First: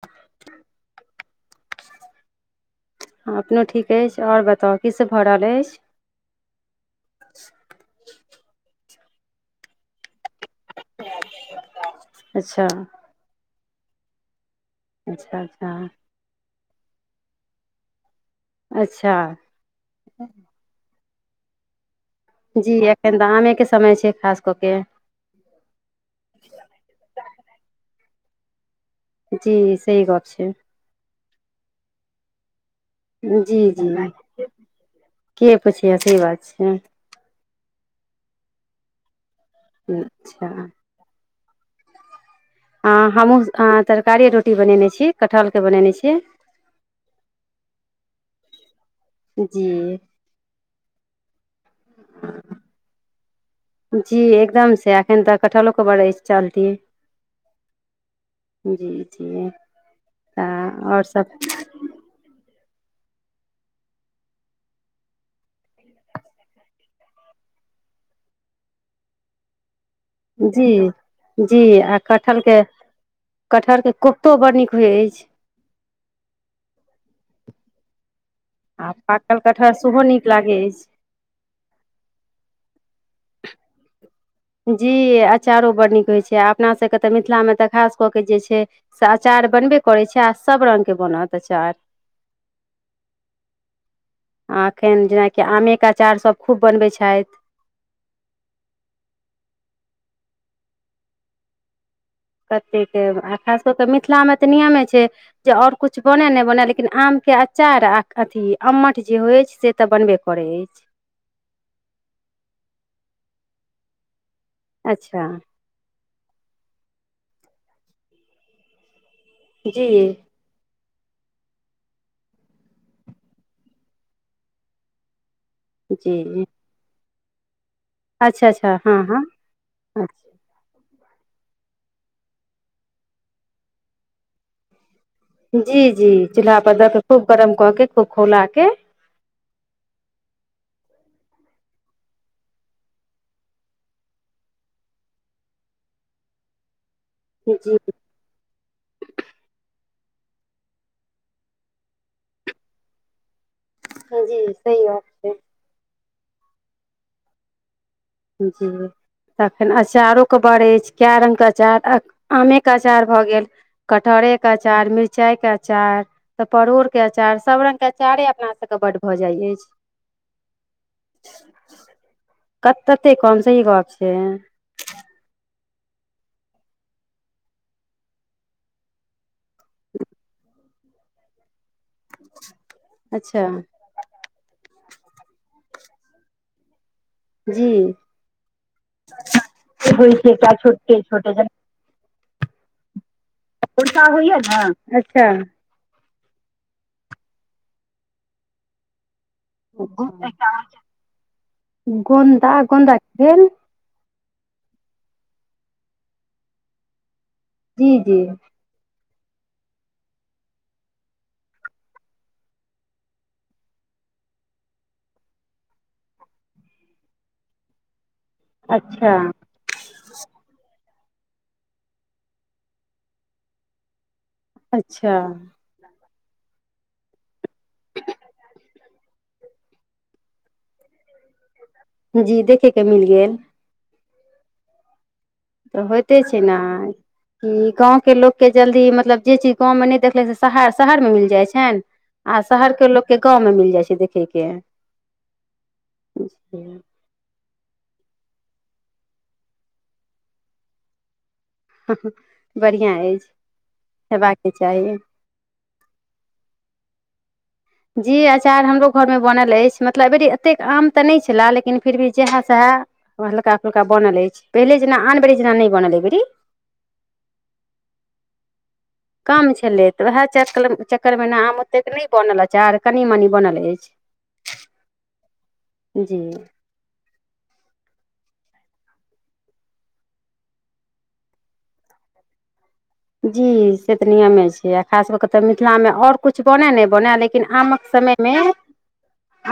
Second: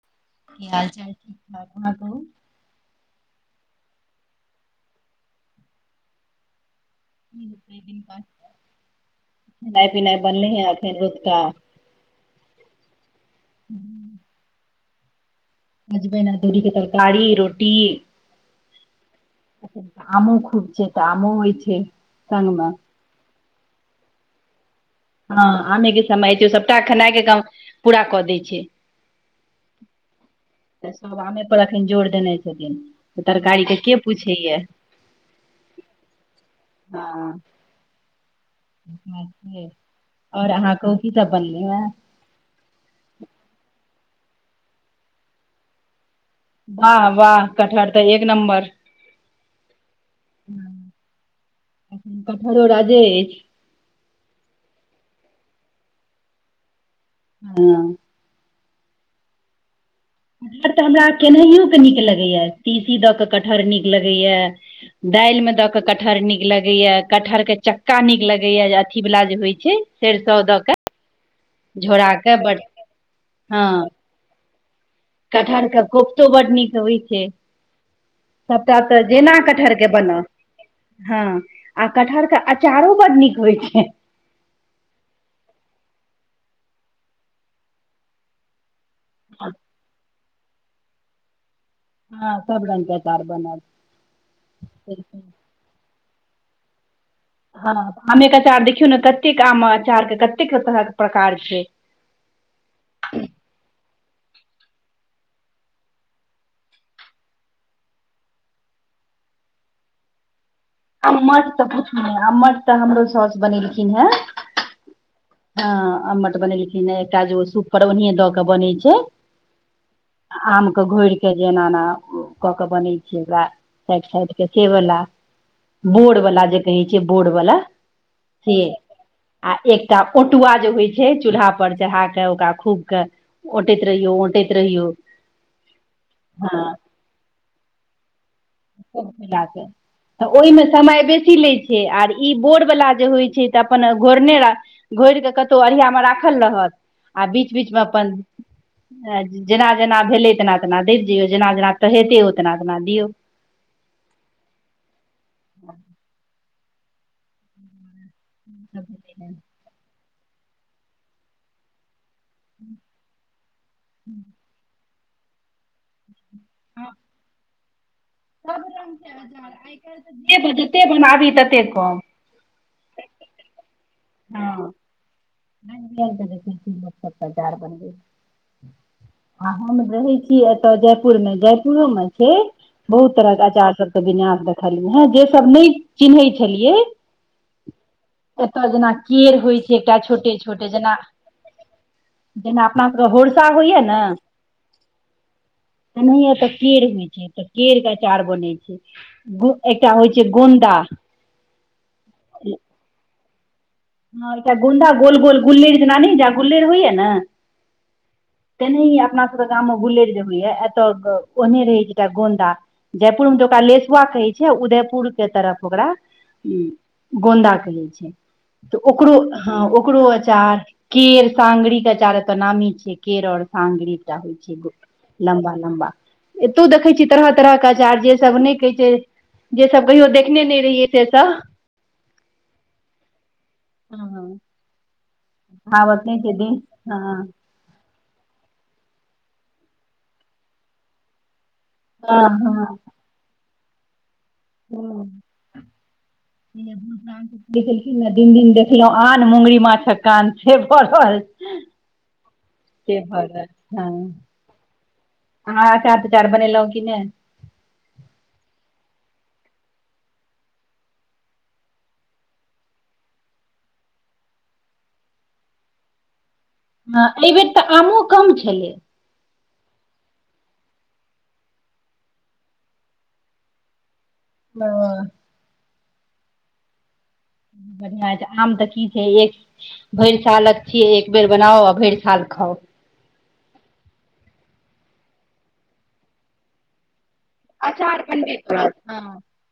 [inaudible] कि हाल चाल ठीक ठाक आहा, कहू। है अपनो ठीक अछि और बताउ कि से भऽ रहल अछि खेनाइ पिनाइ बनलहे एथीन है रौतका अच्छा अच्छा, अच्छा। सजमैन अदौड़ी के तरकारी रोटी। अच्छा आमो खुब छैय त, आमो होइ छैय जी एखन त आमे के समय छै खास कऽ के ह आमे के समय छै सभटा खेनाइ के काम पूरा कऽ दै छै जी सही गप छै तऽ सभ आमे पर एखन जोर देने छथिन तऽ तरकारी जी के के पूछैया के पुछय सही बात छै आ अच्छा ओर अहाँ कहू कि सभ बनले हए हँ हमहूँ तरकारीए रोटी बनेने छी कटहरके बनेने छी। वाह वाह कटहर तऽ एक नंबर जी कटहरो राजे अछि जी एकदम से एखन तऽ कटहलो बड़ अइछ चलती ह जी तऽ कटहर त आओर हमरा सब केनाहिय ओके नीक लगैए तीसी दऽ कऽ कटहर नीक लगैए दालि मे दऽ कटहर नीक लगैया कटहर के चक्का नीक लगैया अथी वला जे होइ छै सरिसो दऽ के जी आ झोरा कटहर बड के कटहर हँ के। कोफ्तो बड़ नीक होइत अछि। कटहर के कोफतो बड़ नीक होइ छै सभटा आ तऽ जेना पाकल कटहर कटहरके सेहो बनल। नीक लागै अछि ह आ कटहर के अचारो बड्ड नीक होइ छै जी अचारो बड़ नीक होइ छै अपना सभके तऽ मिथिलामे तऽ खास कऽ के जे छै। अचार बनबे करैत छै आ सभ रंगके बनत अचार हँ सब रंग के अचार बनल एखन जेनाकि आ क अचार सभ खूब बनबै छथि। ह आमेक अचार देखियौ ने कतेक आम अचार के कतेक तरहक प्रकार छै। कतेक आ खास कऽ मिथिलामे तऽ नियमे छै जे और कुछ बनय नहि बनय लेकिन आम के अचार अथी अम्मठ जे होइ छै से त बनबे कर पड़ै अछि। आ तऽ पूछल आमठ तऽ हमरो सौस बनेलखिन हे अच्छा। ह अमट बनेलखिन ह एक काजगो सूप पर ओन दऽ के बनै छै जी। आम के घोर के जे एना एना कऽ के बनै छै ओकरा साइड साइड के सेवला बोर्ड वाला जी जे कहै छै बोर्ड वाला अच्छा से अच्छा हँ हँ आ एकटा ओ अच्छा तुआ जे होइ छै चूल्हा पर चढ़ा के ओकरा खूब के औटैत रहियौ औटैत रहियौ। जी चूल्हा हँ पर दर के खूब गरम कर के खूब खौला के मिलाक तऽ ओहिमे समय बेसी लैत छै आर ई बोर वाला जे होइ छै तऽ अपन घोरने र घोर कऽ कतहु अढ़ियामे राखल रहत आ बीच जी बीच मे अपन जेना जेना भेलै तेना तेना देब जइयौ जेना जेना तटहेते ओ तना तेना दियौ जी जी सही [inaudible] जी त फेन अचारो के बड़ अछि कए रंग के अचार आमे के अचार भऽ गेल कटहरे के अचार मिरचाई के अचार त परोड़ के अचार सभ रंग के अचारे अपना सभ सभके रंग बड्ड के भऽ जाइत बजार अछि आइ काल्हि जते बनाबी तते कम कत तते कम सही गप छै। तऽ देख स्तर चार बन आ हम रहे छी एतय जयपुर मे जयपुरो मे छै बहुत तरह के अच्छा अचार सभ विन्यास देखलियै ह जे सभ नहि चिन्है छलियै जी एतय जेना केरड़ होइ छै एकटा होइ छै छोटे एकटा छोटे जेना। छोटे जेना जेना अपना सभके होरसा होइय ने गोनसा होइया ने अच्छा एनयत केरड़ होइ छै तऽ केरड़ के अचार बनै छै एकटा होइ छै गोन्दा गोन्दा गोन्दा कऽ भेल हटा गोन्द गोल गोल गुले नानी जा गुलेर होइया ने जी जी। तेनाहि अपना सभके गाम मे गुलेर जे होइएा एतय ओहने रहै छैटा गोन्दा। जयपुरमे तऽ ओकरा लेसुआ कहै छै उदयपुर के तरफ ओकरा। गोन्दा कहै छै तऽ अच्छा ओकरो। हँ ओकरो अचार केर सांगरी के आचार एत नामी छिय केरड़ और सांगरी। होइ छै, अच्छा लम्बा लम्बा। एतौ देखै छियै तरह तरहके अचार जे सभ नहि कहै छै जे सभ कहियो देखने नहि रहियै से सभ जी देखे कऽ मिल गेल ह ह त होइते छै ने दिन हँ ई गाव के लोकके जल्दी मतलब जे चीज गाव मे नहि देखले से शहर शहर मे मिल जाइ छनि हँ आ शहर हँ के लोको के गाव मिल जाय छै देखे के ओ। देखेलखिन ने दिन दिन देखलहुँ आन मुगरी माछ कऽ कान छै पड़ल हु हु बढ़िआ अछि हँ हेबाके चाही अहाँ अचार तचार बनेलहुँ कि ने जी अचार हमरो घरमे बनल अछि मतलब अबीरी एतेक आम तऽ नहि छलए लेकिन फिर भी जएह सएह। ओ हल्का फुल्का बनल अछि पहिले जेना आन बेरी जेना नहि बनल अइ बेरी। ह एहिबेर तऽ आमो कम छलै कम छलै तऽ उएह चक चक्करमे न आम ओते कऽ नहि बनल अछि आर कनि मनी बनल अछि [inaudible] ह। जी। बढ़िआ होइ छै आम तऽ कि छै एक भरि सालक छियै एक बेर बनाउ आ भरि साल खाउ। जी से तऽ नियमे छै आ खास के तऽ मिथिला मे ओर कुछ बनए नहि बने लेकिन लेकिन आम कऽ समय मे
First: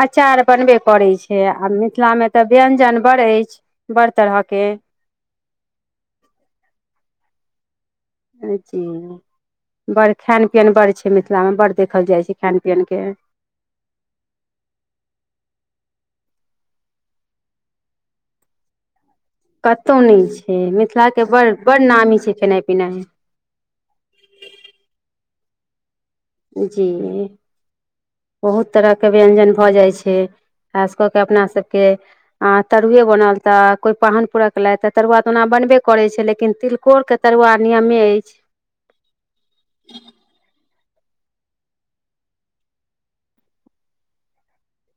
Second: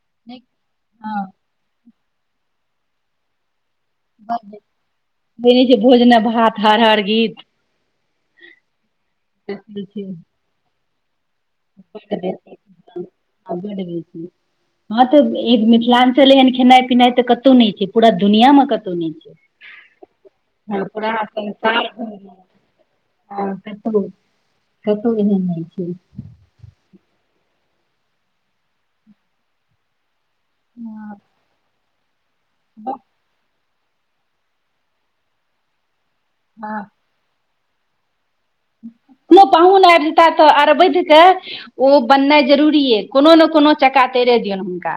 अचार बनबे करे हँ छै आ मिथिला मे तऽ व्यंजन बड़ अछि बड़ तरह के। फ्रेज भोज न भात हर हर गीत। जी बड बेसी बड़ हँ खान पियन बड़ छै मिथिला मे बड़ देखल जाइ छै खान पियन के। [unintelligible] हँ तऽ इ मिथिलाञ्चल एहन खेनाइ पिनाइ त कतहु नहि छै पूरा दुनिया मे कतहु नहि छै कतहु नहि छै मिथिला के बड़ बड़ नामी छै खेनाई पिनाई आ कतहु कतहु एहन नहि छै। जी बहुत तरह के व्यंजन भऽ जाइ छै। खास कऽ के अपना सभके अ तरुए बनल तऽ कोई पाहन परक एलथि त तरुआ तऽ ओना बनबे करै छै लेकिन तिलकोर के तरुआ नियमे अछि मने पाहुन आबि जता तऽ अरबै के उऽ बननाइ जरूरी ए कोनो ने कोनो चक्का तैरे दियौन हुनका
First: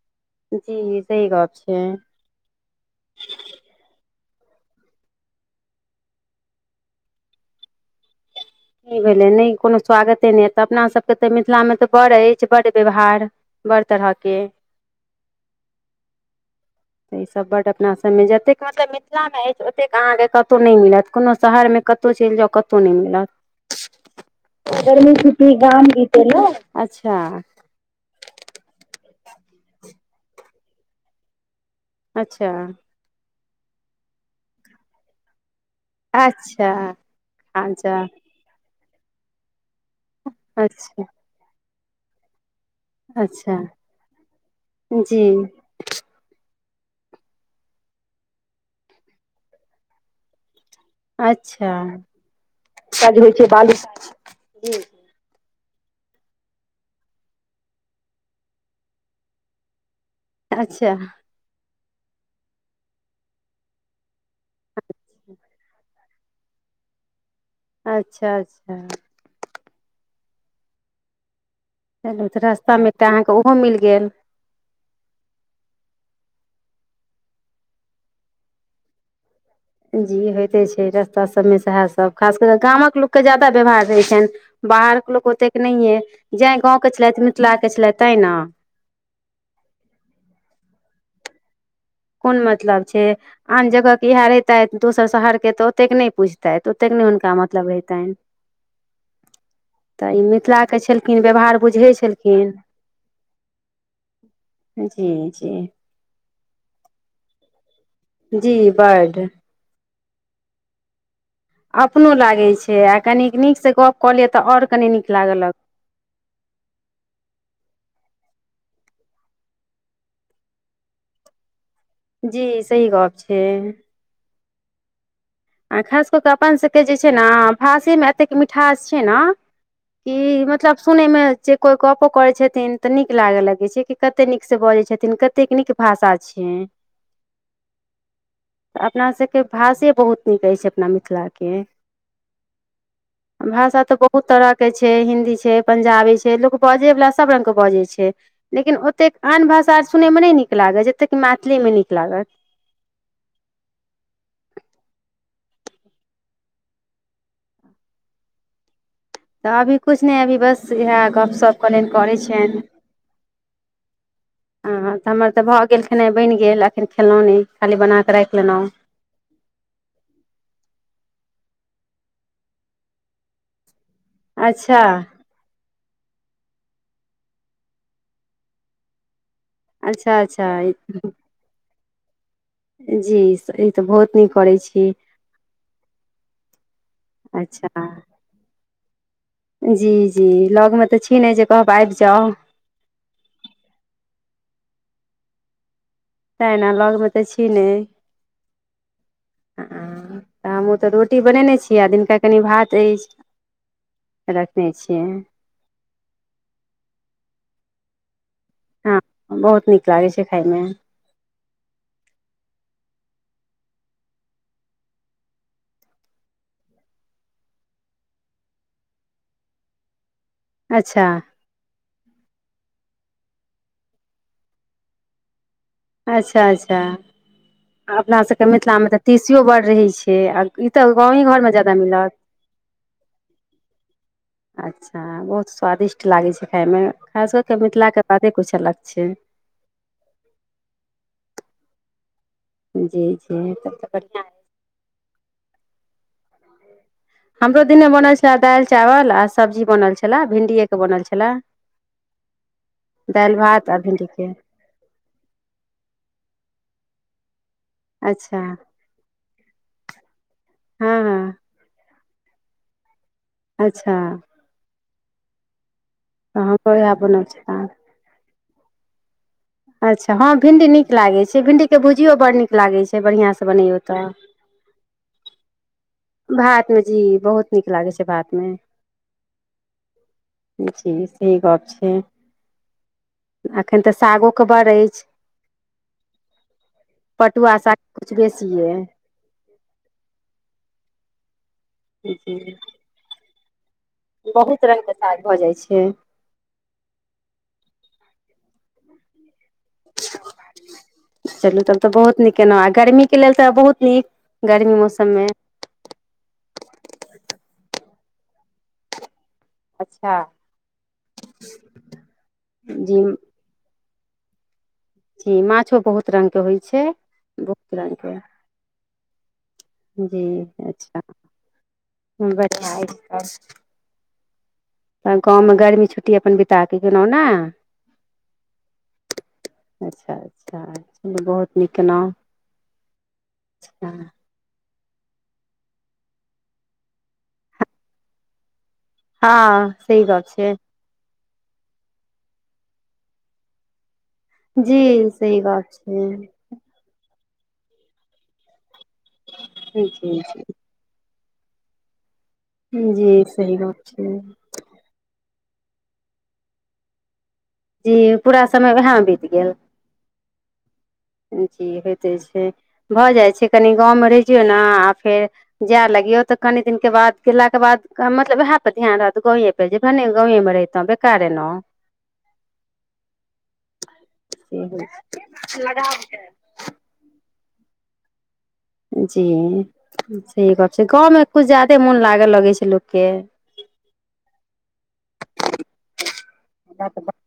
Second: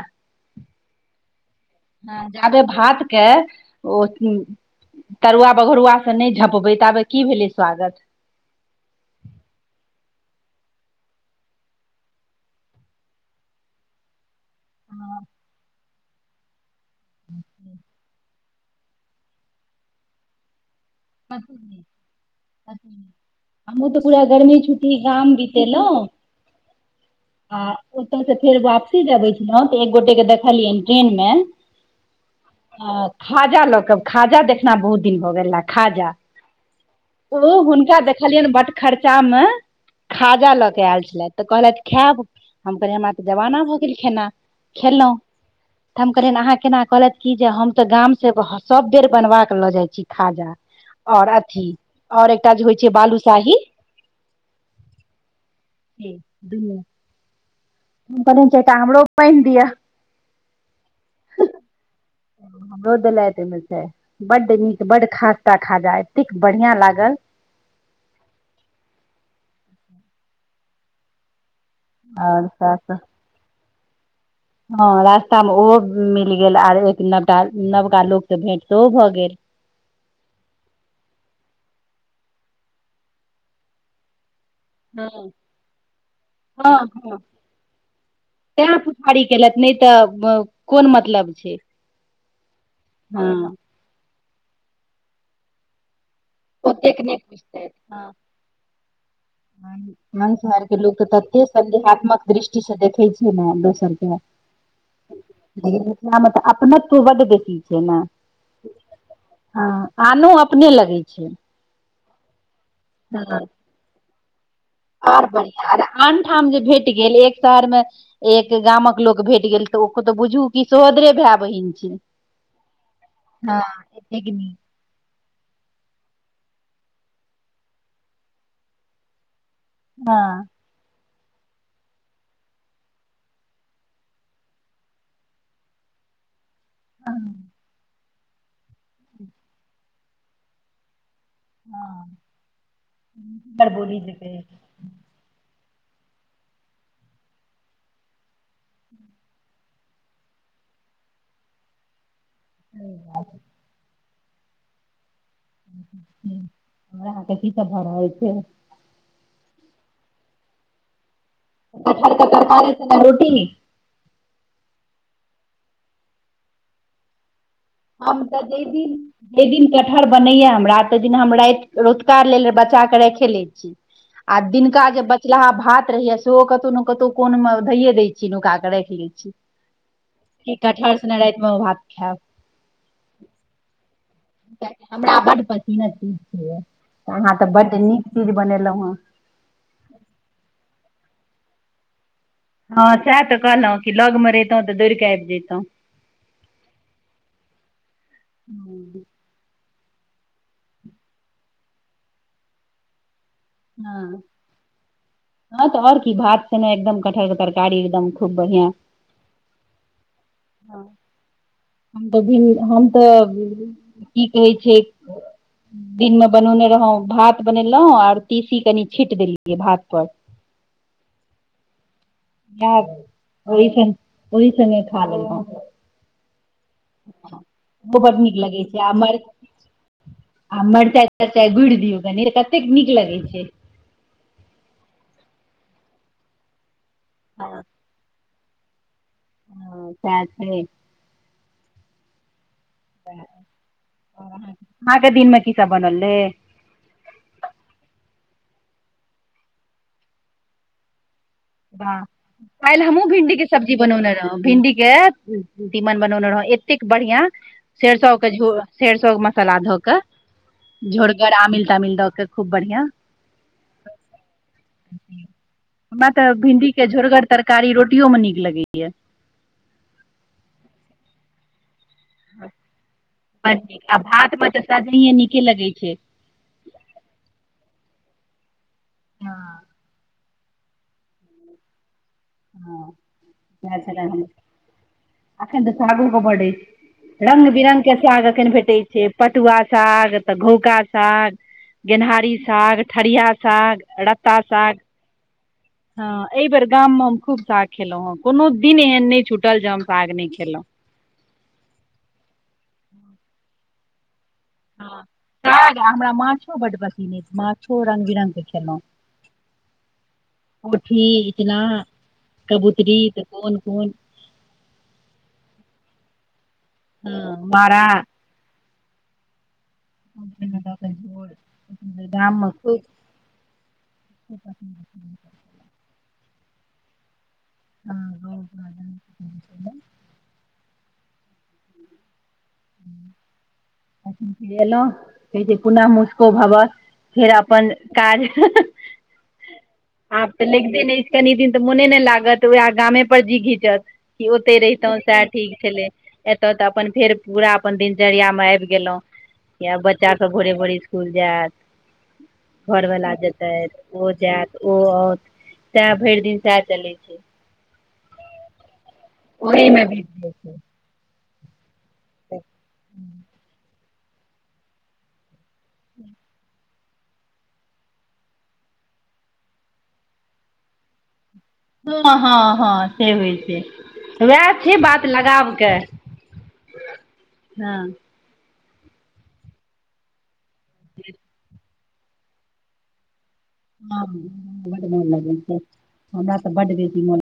जी ई सही गप छैै जाबे भात के ओ अथि तरुआ बगरुआ सँ नै झपबै ताबे की भेलै स्वागत ई भेलै नै कोनो स्वागते नै हेत अपना सभके तऽ मिथिला मे तऽ बड अछि बड़ व्यवहार बड़ तरहऽ के हँ तऽ ईसभ बड्ड अपना सभ मे जतेक मतलब मिथिला मे अछि ओतेक अहाँकेँ कतहु नै मिलत कोनो शहर मे कतौ चलि जाउ कतौ नै मिलत हमहूँ तऽ पूरा गर्मी छुट्टी गर्मी गाम छुट्टी गाम जे बितेलहुँ गेलौं अच्छा आ ओतय से फेर वापसी जे अबैछलहुँ तऽ एक गोटे के देखलियनि ट्रेन मे अच्छा अ खाजा लऽ क खाजा देखना बहुत दिन भऽ गेल ला खाजा अच्छा ओ हुनका अच्छा देख लियैन बट खर्चा मे खाजा लऽ के आयल अच्छा छलथि तऽ कहलथि खायब हम कहलिए हमरा तऽ अच्छा जबाना भऽ गेल खेना खेलौंह जी तऽ हम कहलियनि अहाँ केना कहलथि कि जे हम तऽ गाम से सभ बेर बनवा क लऽ जाइ छी खाजा आओर अथी अच्छा आओर एकटा जे होइ छै काज होइ छै बालूशाही बालू ई दूनू [unintelligible] अच्छा हमरो देलथि ओय मे से बड नीक बड खास्ता खाजा एतेक बढ़िया लागल अच्छा अच्छा चलू तऽ रस्ता मे आओर एकटा अहाँके ओहो मिल गेल। हँ रास्ता मे ओहो मिल गेल आर एक नव नवका लोक से भेंटो सेहो भए गेल। जी होइते छै रास्ता सभमे सएहसभ खास कर कऽ गामक लोक के ज्यादा व्यवहार रहै छनि। हँ बाहरके लोक ओतेक नहिये जैं हँ गाँव के हँ छलथि मिथिला के छलथि तें ने। [unintelligible] केलथि नहि तऽ कोन मतलब छै। कोन मतलब छै हँ आन जगह के इएह रहितै दोसर शहर के तऽ ओतेक नै पुइछ तैथ ओतेक नय हुनका मतलब रहितैन। मंसहार के लोक के तते बुझै सन्देहात्मक छलखिन दृष्टि से देखैत छै ने दोसर के। जी जी। लेकिन मे तऽ अपनत्व बड बेसि छै ना। जी बड हँ आनो अपने लगै छै। अपनो लागै छै आ कनी नीक से गप क लिय त आओर। कनि नीक आर लागऽ लगत बढ़िआँ आन ठाम जे भेट गेल एक शहरमे। एक गामक लोक भेट गेल त ओत बुझू कि सोहोदरे भाय बहिन छै। जी सही गप छै। [unintelligible] आ खास कऽ कऽ अपनसभके जे छै ने भासेमे एतेक मिठास छै ने। हँ सब सुनैमे जे कोइ गपो करै छथिन तऽ नीक लाग लगै छै कि कते नीकसँ बजै छथिन कत। कतेक नीक भाषा छय। आ अपना सब के भाषे बहुत नीक अछि अपना मिथिला के। के बड़ भाषा त बोली जे बहुत कहै तरह के छै। छै हिन्दी छै पंजाबी छै लोक बजै वला सब रंग के बजै छै। लेकिन ओतेक आन भाषा सुनय मे नहि नीक लागत जतेक मैथिलीमे नीक लागत। [inaudible] [unintelligible] सब भ रहल छै। त अभी कुछ नय अभी बस इहे गप सप कहलियनि करैछियनि। रोटी हँ तऽ हमर तऽ भऽ गेल खेनाइ बनि गेल एखन खेलहुँ नहि खाली बना कऽ राखि लेलउ। जै दिन कटहर बनैया हमरा तहि दिन हम राति रतुका लेल बचा कऽ राखे लै छी। आ अच्छा दिनका जे बच लाहा भात रहैया सेहो कतौ न कतौ कोन मे धैये दय छी नुका के राखि लै छी। अच्छा अच्छा एकठा ठैर सने राति मे ओ भात खैयब। जी ई तऽ बहुत नीक करै छी हमरा बढ पसीना चुबय यै। त अहाँ त बड अच्छा नीक चीज बनेलहुँ हेँ। जी जी लग मे त छी नय जे कहब आबि जाउ। हँ सएह तऽ कहलहुँ कि लग मे रहितहुँ तऽ दौड़ कऽ आबि जैतौंह तै ना लगमे तऽ छी नय हूं आ हमहू तऽ रोटी बनेने छी आ दिनका कनि भात अछि। हं रखने छियै हँ तऽ और की भात सने एकदम कटहर के तरकारी एकदम खूब बढ़ियां। हँ बहुत नीक लागैय छै खायमे। हम तऽ भिन हम तऽ की कहै छै दिन मे बनौने रहौ भात बनेलहुँ आओर तीसी कनि छीट देलियै भात पर अच्छा यार ओहि सने ओहि सने खा लेलौं अपन अच्छा अच्छा। आ ओहो बड अपना नीक सभ के लगै मिथिला छै मे आ तऽ मर तीसियो बड रहै छै आ ई तऽ मरचाइ गाँव घर तरचाइ मे ज्यदा गुड़ि दियौ मिलत कनि कतेक नीक लगै छै अच्छा बहुत स्वादिष्ट लागै छै खायमे खास कऽ कऽ मिथिला के बाते कुछ अलग छै हँ सेह छै जी जी तब तऽ बढ़िया आहांके दिनमे की सब बनल रहै हमरो दिने मे बनल छले दालि चावल आ सब्जी बनल छले भिण्डीए के बनल छले वाह काल्हि हमहूँ भिंडीके सब्जी आ बनौने भिंडीके रहौ भिंडीके तीमन बनौने रहौ एतेक बढ़ियां सेरसो के अच्छा झो सेरसो के मसाला धऽ कऽ हँ हँ झोरगर आमिल तामिल दऽ के खूब बढ़िआं अच्छा हमरा तऽ हमरो भिणडीके इएह बनल झोरगर छलए तरकारी रोटियोमे नीक लगैया अच्छा हँ भिंडी नीक लागै छै भिंडीके भुजियो बड नीक लागै छै बढ़िआँ सँ बड बनैयौ नीक आ तऽ [unintelligible] नीके लगै छै भात मे जी बहुत नीक लागै छै भात मे हँ जी सही गप छै हं एखन तऽ सागोके बड़ अछि [unintelligible] रंग पटुआ बिरंग के किछु साग बेसी एखन भेटै अइ छै पटुआ साग तऽ घौका साग गेनहारी जी साग ठरिया साग बहुत रंग के साग भऽ जाइ छै एहि बेर गाम मे हम खूब साग खेलहुॅं हें कोनो दिन एहन नहि छुटल जे हम साग नहि खेलौं चलू तब तऽ बहुत नीक केेलहुँ आ गर्मी के लेल तऽ बहुत नीक गर्मी मौसम मे हमरा माछो बड पसंद अछि माछो रंग बिरंग के खेलहुं अच्छा कोठी इचना कबूतरी जी तऽ कोन कोन जी माछो बहुत रंग के होइ छै हँ बहुत रंग मारा के जी अच्छा [unintelligible] बढ़िआँ अछि तब प [unintelligible] गाँवमे गर्मी छुट्टी अपन बिताके गेलौं ने ह ग ग्ड [unintelligible] अच्छा अच्छा चलू बहुत नीक केलौं अच्छा एलहुं फेर कहै छै पुनः मुस्को भवह फेर अपन काज हँ सही गप आब तऽ छै लैगते नहि कनि दिन तऽ मोने नय लागत उह गामे पर जी घिचत कि ओतै रहितौं जी सएह सही ठीक गप छलै छै त त अपन फेर पूरा अपन दिनचर्या में आबि गेलौं या जी बच्चा जी सब भोरे भोरे इसकुल जायत घरवला जी सही जेतैथ गप ओ छै जायत ओ आउत सएह भरि दिन सएह चलै छै जी पूरा समय वेहे मे बीत गेल ओहि मे भी छै जी होइते छै भऽ जाइ छै कनि गाँवमे रहि जियौ ने आ फेर जाय लगियौ तऽ कनि दिन के बाद गेलाक के बाद मतलब वएह पर ध्यान रहत गांवे पर भने गांवे मे रहितौ बेकार एलौं हँ हँ से होइ छै उएह से छी होइ बात लगाबके छै। हँ जी सही बात छै गाँव मे कुछ ज्यादे मोन लागे लगै छै लोक के हं बड मोन लगै छै हमरा तऽ बड बेसी मोन